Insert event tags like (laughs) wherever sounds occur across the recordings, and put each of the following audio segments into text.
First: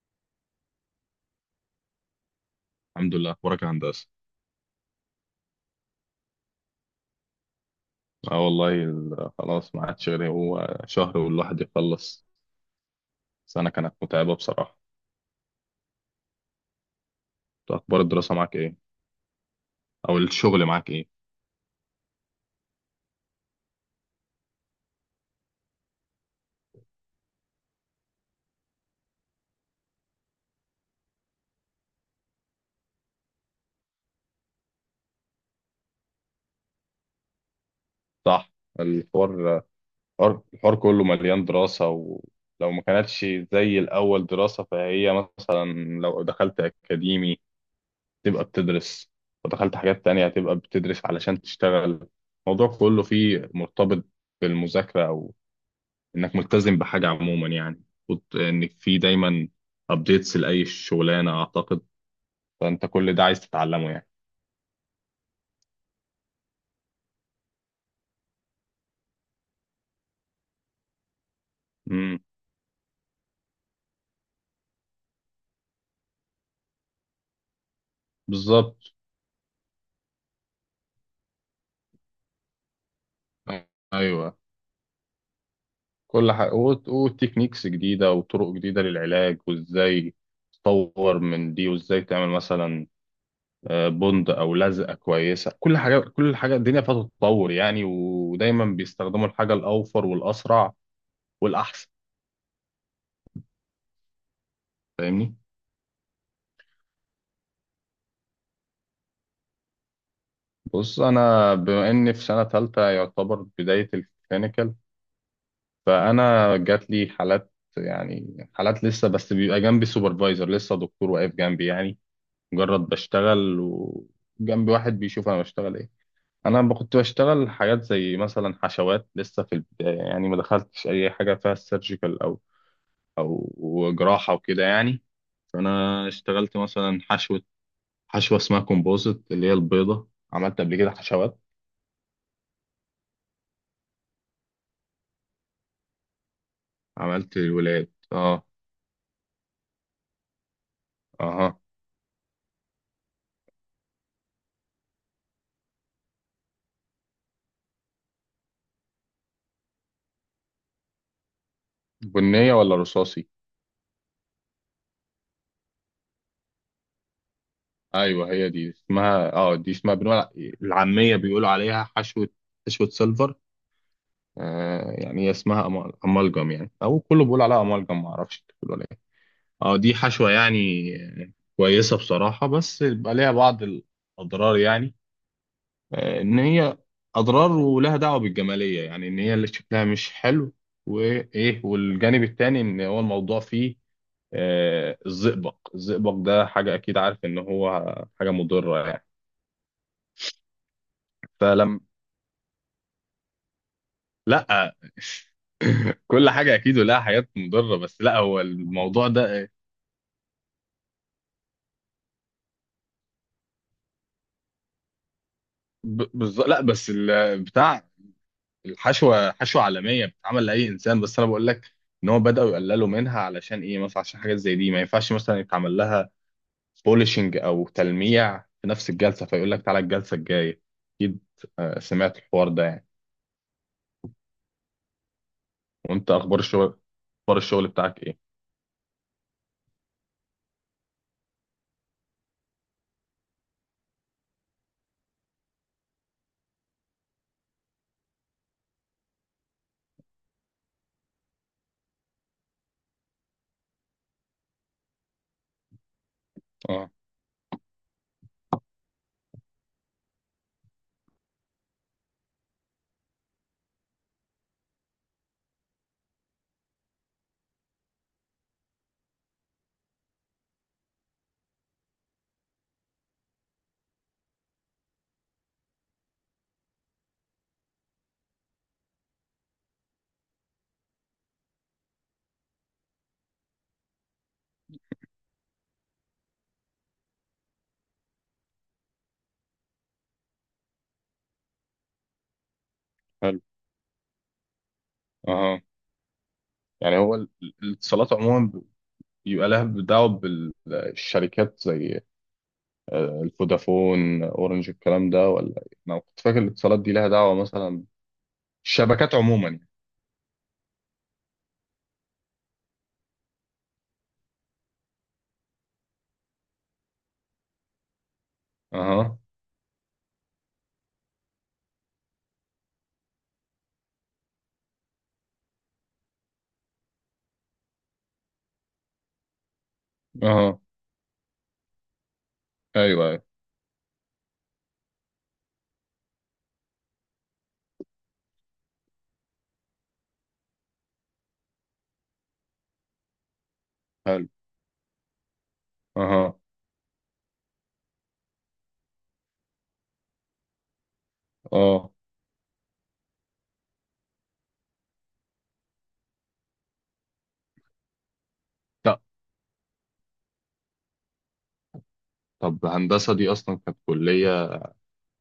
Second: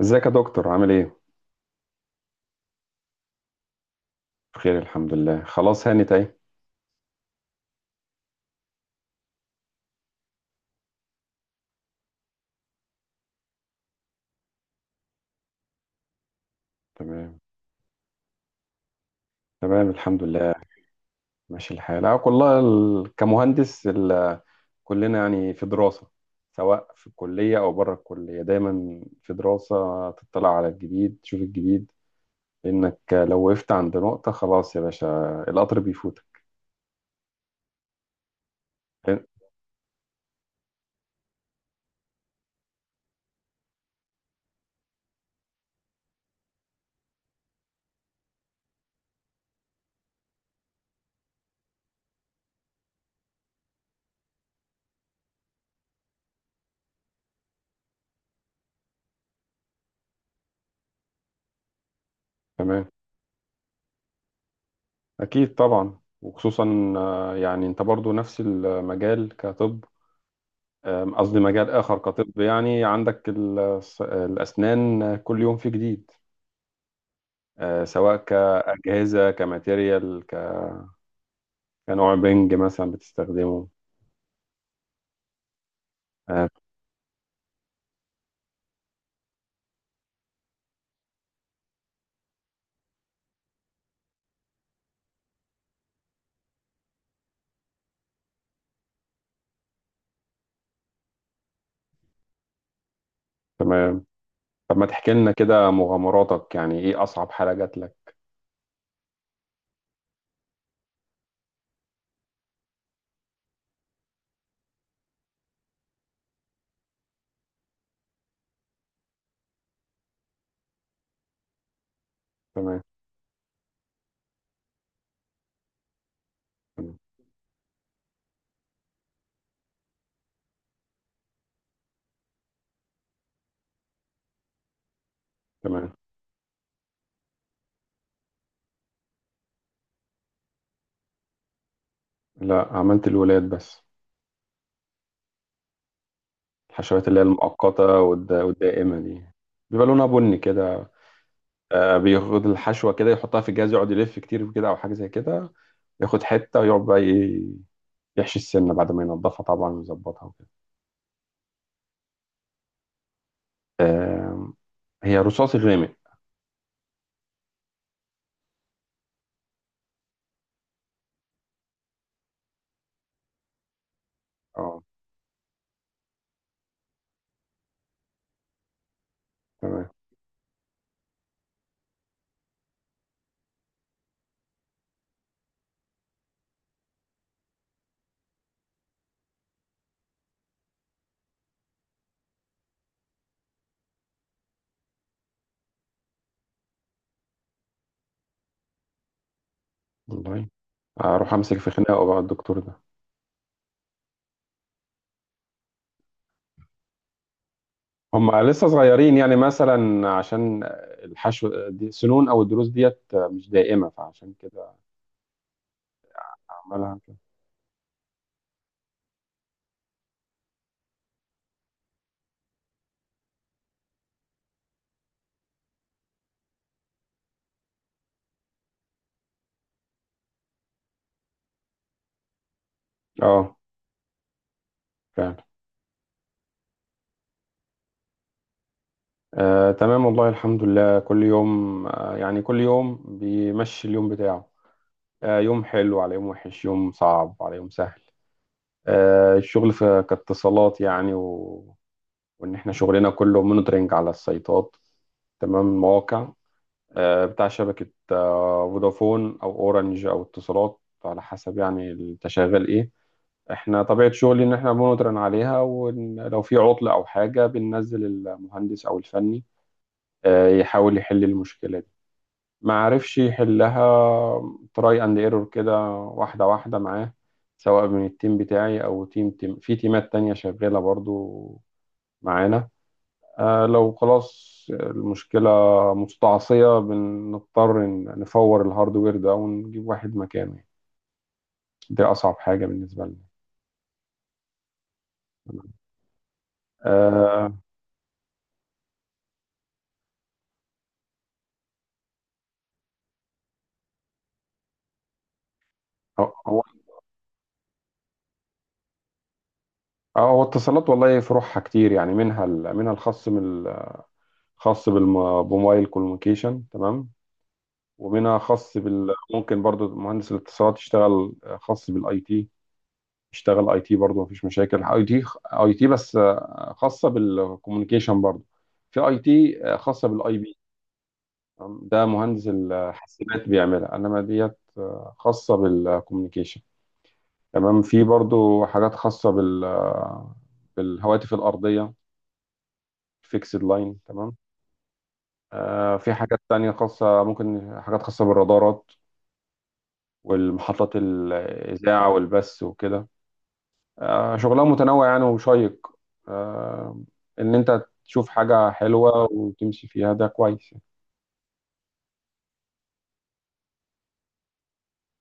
ازيك يا دكتور عامل ايه؟ الحمد لله، اخبارك يا هندسه؟ بخير الحمد لله، خلاص هانت اهي. اه والله، خلاص ما عادش غير هو شهر والواحد يخلص. سنه كانت متعبه بصراحه. تمام. طب اخبار الدراسه معاك ايه؟ تمام او الحمد لله. الشغل معاك ايه؟ ماشي الحال، اه والله، كمهندس كلنا يعني في دراسة، سواء في الكلية أو بره الكلية دايما في دراسة. تطلع على الجديد، تشوف الجديد، لأنك لو وقفت عند نقطة خلاص يا باشا، القطر بيفوتك. صح. الحوار الحوار كله مليان دراسه، ولو ما كانتش زي الاول دراسه فهي مثلا لو دخلت اكاديمي تبقى بتدرس، ودخلت حاجات تانية هتبقى بتدرس علشان تشتغل. الموضوع كله فيه مرتبط بالمذاكره، انك ملتزم بحاجه عموما يعني. المفروض انك في دايما ابديتس لاي شغلانه اعتقد. فانت تمام. كل ده عايز تتعلمه يعني. أكيد طبعا. وخصوصا يعني أنت برضو نفس المجال كطب. قصدي مجال آخر امم. كطب. يعني عندك الأسنان كل يوم في جديد. سواء بالظبط. كأجهزة، كماتيريال، كنوع بنج مثلا بتستخدمه. ايوه، كل أه. حاجه وتكنيكس جديده وطرق جديده للعلاج، وازاي تطور من دي، وازاي تعمل مثلا بند او لزقه كويسه. كل حاجه، كل حاجه الدنيا فيها تتطور يعني، ودايما بيستخدموا الحاجه الاوفر والاسرع والاحسن. تمام. طب ما تحكي لنا فاهمني، كده مغامراتك، يعني إيه أصعب حالة جات لك؟ بص انا بما اني في سنه ثالثه يعتبر بدايه الكلينيكال، فانا جات لي حالات. يعني حالات لسه، بس بيبقى جنبي سوبرفايزر لسه، دكتور واقف جنبي يعني، مجرد تمام. بشتغل وجنبي واحد بيشوف انا بشتغل ايه. كنت تمام. بشتغل حاجات زي مثلا حشوات لسه في البدايه يعني، ما دخلتش اي حاجه فيها سيرجيكال او او جراحه وكده يعني. تمام. فانا اشتغلت مثلا حشوه، حشوه اسمها كومبوزيت اللي هي البيضه. عملت قبل كده حشوات؟ لا، عملت الولاد بس. الحشوات اللي هي عملت الولاد، المؤقتة اه. والدائمة دي بيبقى لونها بني كده. اها. بياخد الحشوة كده يحطها في الجهاز، يقعد يلف كتير كده، أو حاجة زي كده. ياخد حتة ويقعد بقى يحشي السنة بعد ما ينضفها طبعا ويظبطها وكده. بنيه ولا رصاصي؟ آم، هي رصاصي غامق. ايوه هي دي اسمها، اه دي اسمها، بنقول العاميه بيقولوا عليها حشوه، حشوه سيلفر. اه. آه يعني هي اسمها امالجم يعني، او كله بيقول عليها امالجم، ما اعرفش انت بتقول عليها إيه. اه تمام. دي حشوه يعني كويسه بصراحه، بس بيبقى ليها بعض الاضرار يعني. آه ان هي اضرار، ولها دعوه بالجماليه يعني، ان هي اللي شكلها مش حلو. وايه والجانب التاني ان هو الموضوع فيه آه الزئبق. الزئبق ده حاجه، اكيد عارف ان هو حاجه مضره يعني. والله أروح أمسك في فلما، خناقه بقى الدكتور ده. لا. (clears throat) (laughs) كل حاجة أكيد ولها حاجات مضرة، بس لا، هو هما لسه الموضوع صغيرين يعني، ده مثلا عشان الحشو دي سنون أو الضروس ديت مش دائمة، فعشان كده ب- بز... لا بس أعملها كده. ال... بتاع الحشوة، حشوة عالمية بتتعمل لأي إنسان، بس أنا بقول لك إن هو بدأوا يقللوا منها. علشان إيه؟ مثلا عشان حاجات زي دي ما ينفعش مثلا يتعمل لها بوليشنج أو تلميع في نفس الجلسة، فيقول لك تعالى الجلسة الجاية. أكيد. سمعت الحوار ده يعني. اه، فعلا. وأنت أخبار الشغل، أخبار الشغل بتاعك إيه؟ آه، تمام. والله الحمد لله، كل يوم، يعني كل يوم بيمشي اليوم بتاعه. يوم حلو على يوم وحش، يوم صعب على يوم سهل. الشغل في كاتصالات يعني وإن إحنا شغلنا كله مونيتورنج على السيطات، تمام، المواقع. أه. بتاع شبكة فودافون أو أورنج أو اتصالات، على حسب يعني أنت شغال إيه. إحنا طبيعة شغلي إن إحنا مونيتورنج عليها، ولو في عطل أو حاجة بننزل المهندس أو الفني يحاول يحل المشكلة. ما عرفش يحلها، تراي اند ايرور كده واحدة واحدة معاه، سواء من التيم بتاعي أو تيم في تيمات تانية شغالة برضو معانا. لو خلاص المشكلة مستعصية بنضطر نفور الهاردوير ده ونجيب واحد مكانه يعني. دي أصعب حاجة بالنسبة لنا. حلو. أه. يعني هو آه. الاتصالات عموما يبقى لها دعوة بالشركات زي الفودافون، اورنج، الكلام ده ولا إيه؟ انا كنت هو فاكر هو الاتصالات دي لها دعوة مثلا الشبكات عموما يعني. هو اتصالات والله فروعها كتير يعني، منها منها الخاص خاص بموبايل كوميونيكيشن، تمام. ومنها خاص اها. ممكن برضو مهندس الاتصالات يشتغل خاص بالاي تي. يشتغل اي تي برضو، مفيش مشاكل. اي تي، اي تي بس، خاصه بالكوميونيكيشن. برضو في اي تي خاصه بالاي بي، اها. ده مهندس ايوه، ايوه. الحاسبات بيعملها. انما ديت خاصه بالكوميونيكيشن، تمام. في برضو حاجات خاصه بالهواتف الارضيه، فيكسد لاين، حلو. تمام. في اها. حاجات تانية خاصة، ممكن حاجات خاصة بالرادارات والمحطات اه. الإذاعة والبث وكده. شغلها متنوع يعني وشيق. آه، ان انت تشوف حاجة لا. حلوة وتمشي فيها ده كويس. طب هندسة دي اصلا كانت كلية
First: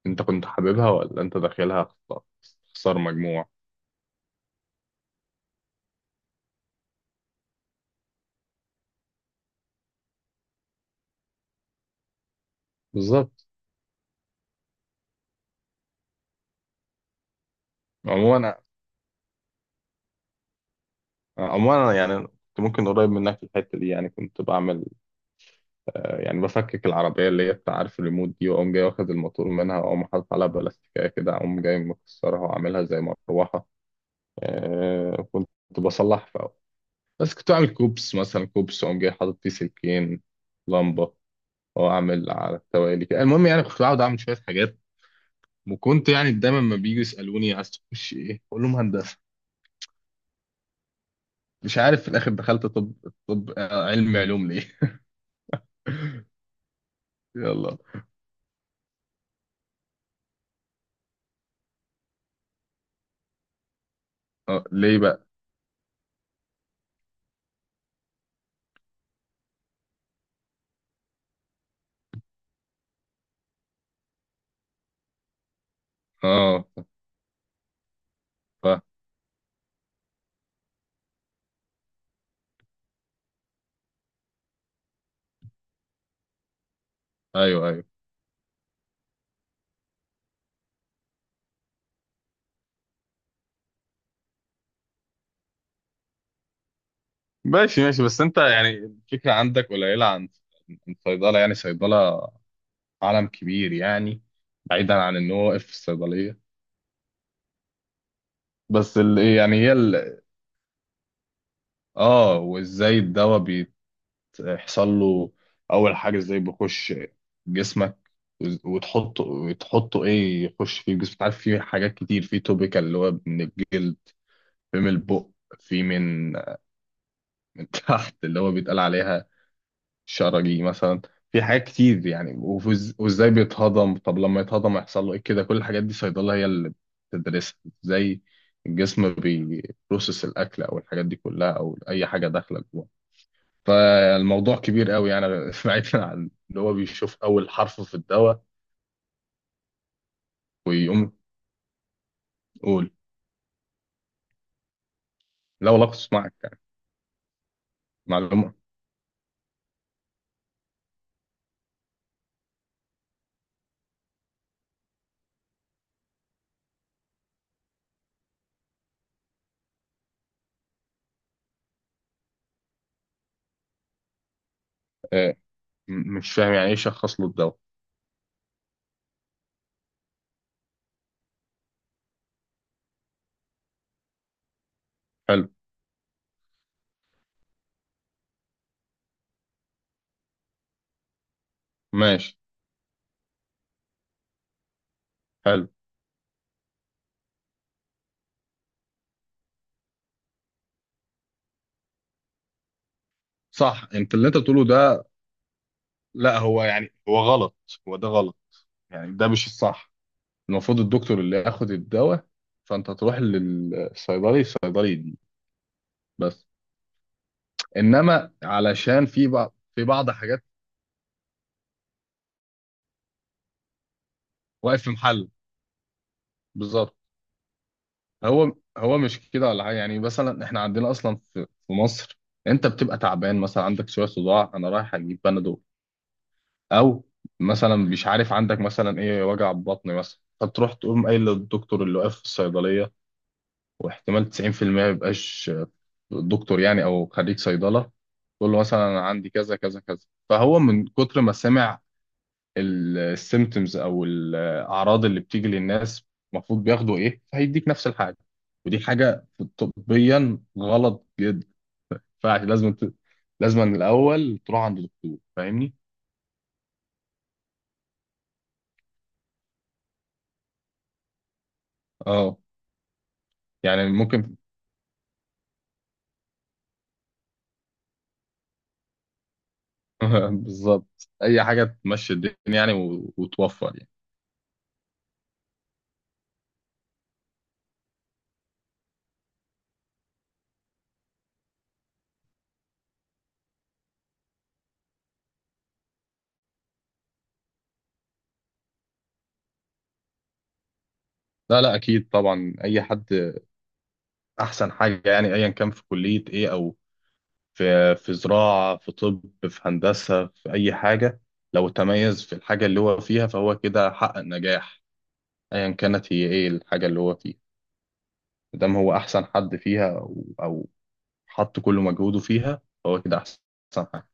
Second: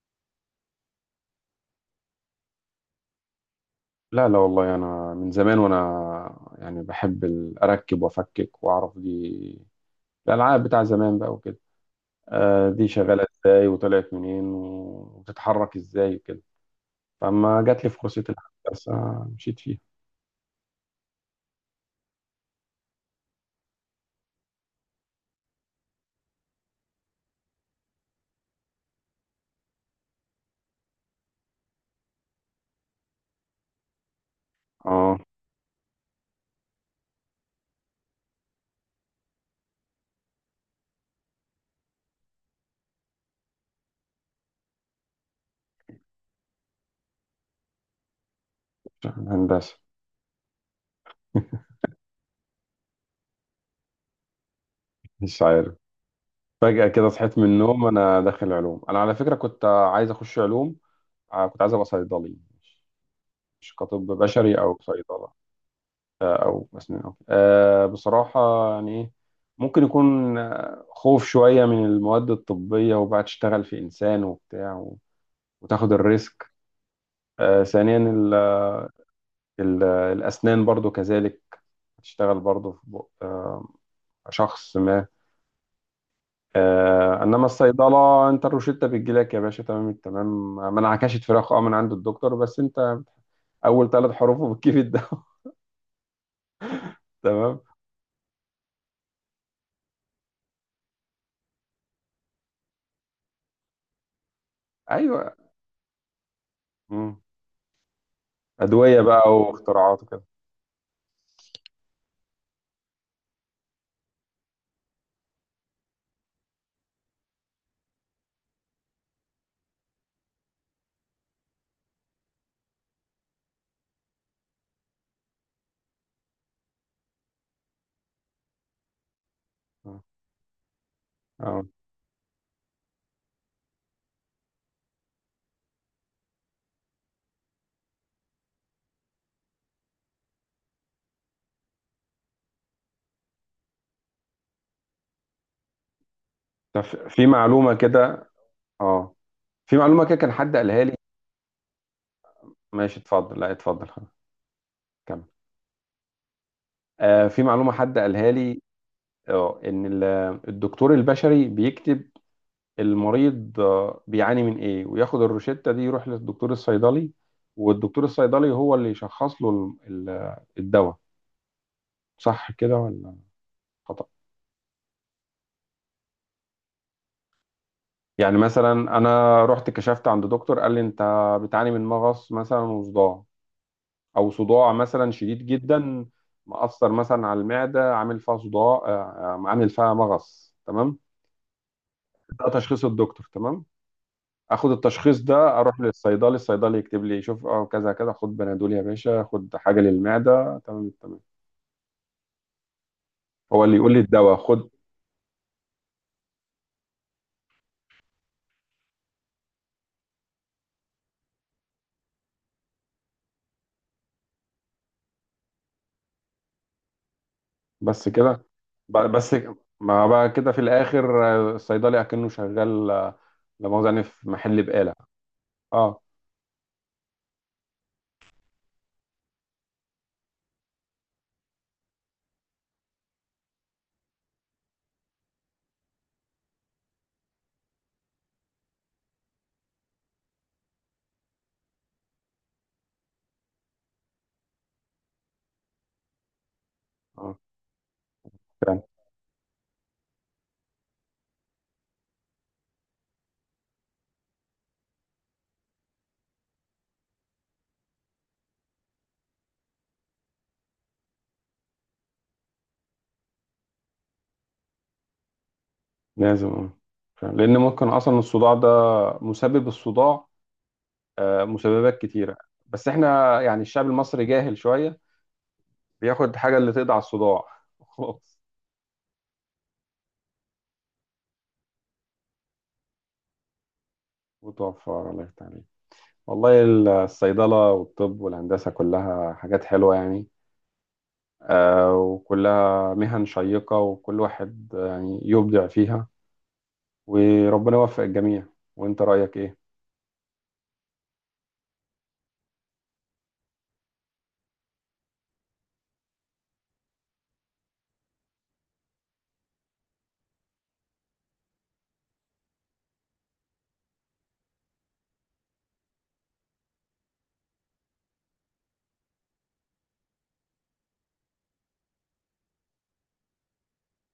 انت كنت حاببها، ولا انت داخلها خسارة، خسارة مجموع؟ لا، لا، والله انا من زمان وانا يعني بحب اركب وافكك واعرف دي الالعاب بتاع زمان بقى وكده، دي شغالة بالظبط. ازاي وطلعت منين وبتتحرك ازاي وكده. فما جات لي فرصة عموما. الهندسة مشيت فيها. عموما أنا يعني كنت ممكن قريب منك في الحتة دي، يعني كنت بعمل، يعني بفكك العربية اللي هي بتاع، عارف الريموت دي، وأقوم جاي واخد الموتور منها، وأقوم حاطط عليها بلاستيكية كده، أقوم جاي مكسرها وعاملها زي مروحة. اه، آه كنت بصلح في أول، بس كنت أعمل كوبس مثلا، كوبس أقوم جاي حاطط فيه سلكين، لمبة، وأعمل على التوالي كده. المهم يعني كنت بقعد أعمل شوية حاجات، وكنت يعني دايما ما بيجوا يسألوني عايز تخش إيه أقول لهم هندسة. هندسة. (laughs) مش عارف في الآخر دخلت طب. طب علم علوم ليه. مش عارف، فجأة كده (laughs) صحيت من يلا. النوم انا داخل علوم. انا على فكرة كنت عايز اخش علوم، كنت عايز ابقى صيدلي. مش كطب بشري آه او ليه بقى. صيدله، او اسنان أو كده. بصراحه يعني ايه، ممكن يكون خوف شويه من المواد الطبيه وبقى تشتغل في انسان وبتاع وتاخد الريسك. آه. ثانيا ف-. الاسنان برضو كذلك، تشتغل برضو في بق شخص ما. انما أيوه، أيوه. الصيدله انت الروشته بتجيلك يا باشا، تمام التمام، ما انعكشت فراخ من عند الدكتور، بس انت اول ثلاث حروفه بتجيب الدواء. (laughs) تمام. ماشي، ماشي. بس انت يعني الفكرة عندك قليلة عن عن صيدلة. يعني صيدلة عالم كبير يعني، بعيدا عن ان ايوه. هو واقف في الصيدلية. مم. بس أدوية ال... بقى يعني هي واختراعات ال... وكده. اه، وازاي الدواء بيحصل له؟ اول حاجة، ازاي بيخش جسمك؟ وتحطه، وتحطه ايه، يخش في الجسم؟ عارف في حاجات كتير، في توبيكال اللي هو من الجلد، في من البق، في من من تحت اللي هو بيتقال عليها اه. شرجي مثلا. في حاجات آه. كتير يعني. وازاي بيتهضم؟ طب لما يتهضم يحصل له ايه كده؟ كل الحاجات دي صيدلة هي اللي بتدرسها. ازاي الجسم بيبروسس الاكل او الحاجات دي كلها او اي حاجة داخلة جوه. فالموضوع كبير قوي يعني. (laughs) بعيدا عن ان هو طب في بيشوف في اول معلومة حرف في كده، الدواء اه، في معلومة كده كان حد قالها لي. ويقوم يقول. ماشي، اتفضل. لا، اتفضل، خلاص، كمل. لا والله كنت معك يعني. في معلومة حد قالها معلومة. لي، اه ان الدكتور البشري بيكتب المريض بيعاني من ايه، وياخد الروشتة دي يروح للدكتور الصيدلي، والدكتور الصيدلي هو اللي يشخص له الدواء. صح كده ولا خطأ؟ آه، مش فاهم، يعني ايه شخص له الدواء؟ يعني مثلا انا رحت كشفت عند دكتور قال لي انت بتعاني من مغص مثلا وصداع، او صداع مثلا شديد حلو. جدا، مأثر مثلا على المعده، عامل فيها صداع، عامل فيها مغص، تمام. ماشي. ده تشخيص الدكتور، تمام. اخد التشخيص ده، حلو. اروح للصيدلي. الصيدلي يكتب لي، شوف كذا كذا، خد بنادول يا باشا، خد حاجه للمعده. تمام. تمام. هو اللي صح يقول لي انت اللي الدواء انت بتقوله خد. ده؟ لا، هو يعني هو غلط. هو ده غلط يعني، ده مش الصح. المفروض الدكتور اللي ياخد الدواء، فانت تروح للصيدلي، الصيدلي دي بس. بس انما كده، علشان في بس بعض، في ما بعض بقى حاجات. كده في الاخر الصيدلي اكنه شغال، لا مؤاخذه يعني في محل واقف في بقاله. محل. اه. بالظبط. هو هو مش كده ولا حاجه يعني. مثلا احنا عندنا اصلا في مصر، انت بتبقى تعبان مثلا، عندك شويه صداع، انا رايح اجيب بنادول. او مثلا مش عارف عندك مثلا ايه، وجع بطن مثلا، فتروح تقوم قايل للدكتور اللي واقف في الصيدليه، واحتمال 90% ما يبقاش دكتور يعني او اه، خريج صيدله. تقول له فعلا. مثلا أنا عندي كذا كذا كذا، فهو من كتر ما سمع السيمتومز او الاعراض اللي بتيجي للناس، المفروض بياخدوا ايه، فهيديك نفس الحاجه. ودي حاجه طبيا غلط جدا، فلازم ت...، لازم من الاول تروح عند دكتور. فاهمني. لازم. اه، فعلا. لان ممكن اصلا الصداع ده، مسبب الصداع مسببات كتيرة، اه. بس احنا يعني الشعب يعني المصري ممكن. جاهل شوية، بياخد حاجة اللي تقضي على الصداع. (laughs) خلاص، (laughs) بالظبط، اي حاجه تمشي الدنيا يعني و... وتوفر يعني. وتوفر. الله يفتح عليك. والله الصيدلة والطب والهندسة كلها حاجات حلوة يعني، وكلها مهن شيقة، وكل واحد يعني يبدع فيها، وربنا يوفق الجميع. وانت رأيك ايه؟ لا، اكيد طبعا. اي حد، احسن حاجه يعني ايا كان في كليه ايه، او في في زراعة، في طب، في هندسة، في أي حاجة، لو تميز في الحاجة اللي هو فيها فهو كده حقق نجاح. أيا كانت هي إيه الحاجة اللي هو فيها، مادام هو أحسن حد فيها، أو حط كل مجهوده فيها، فهو كده أحسن حاجة.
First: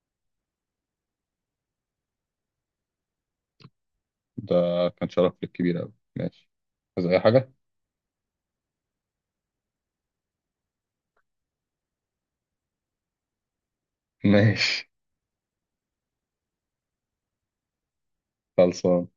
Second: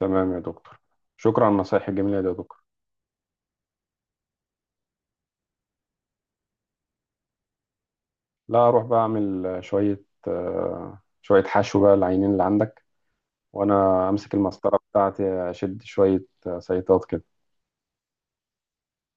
تمام يا دكتور، شكرا على النصايح الجميلة دي يا دكتور. ده كان شرف لك كبير أوي، ماشي. عايز أي حاجة؟ لا، اروح بقى اعمل شوية حشو بقى العينين اللي عندك، وانا (laughs) امسك المسطره ماشي. بتاعتي اشد شويه. صيطات كده. خلصان.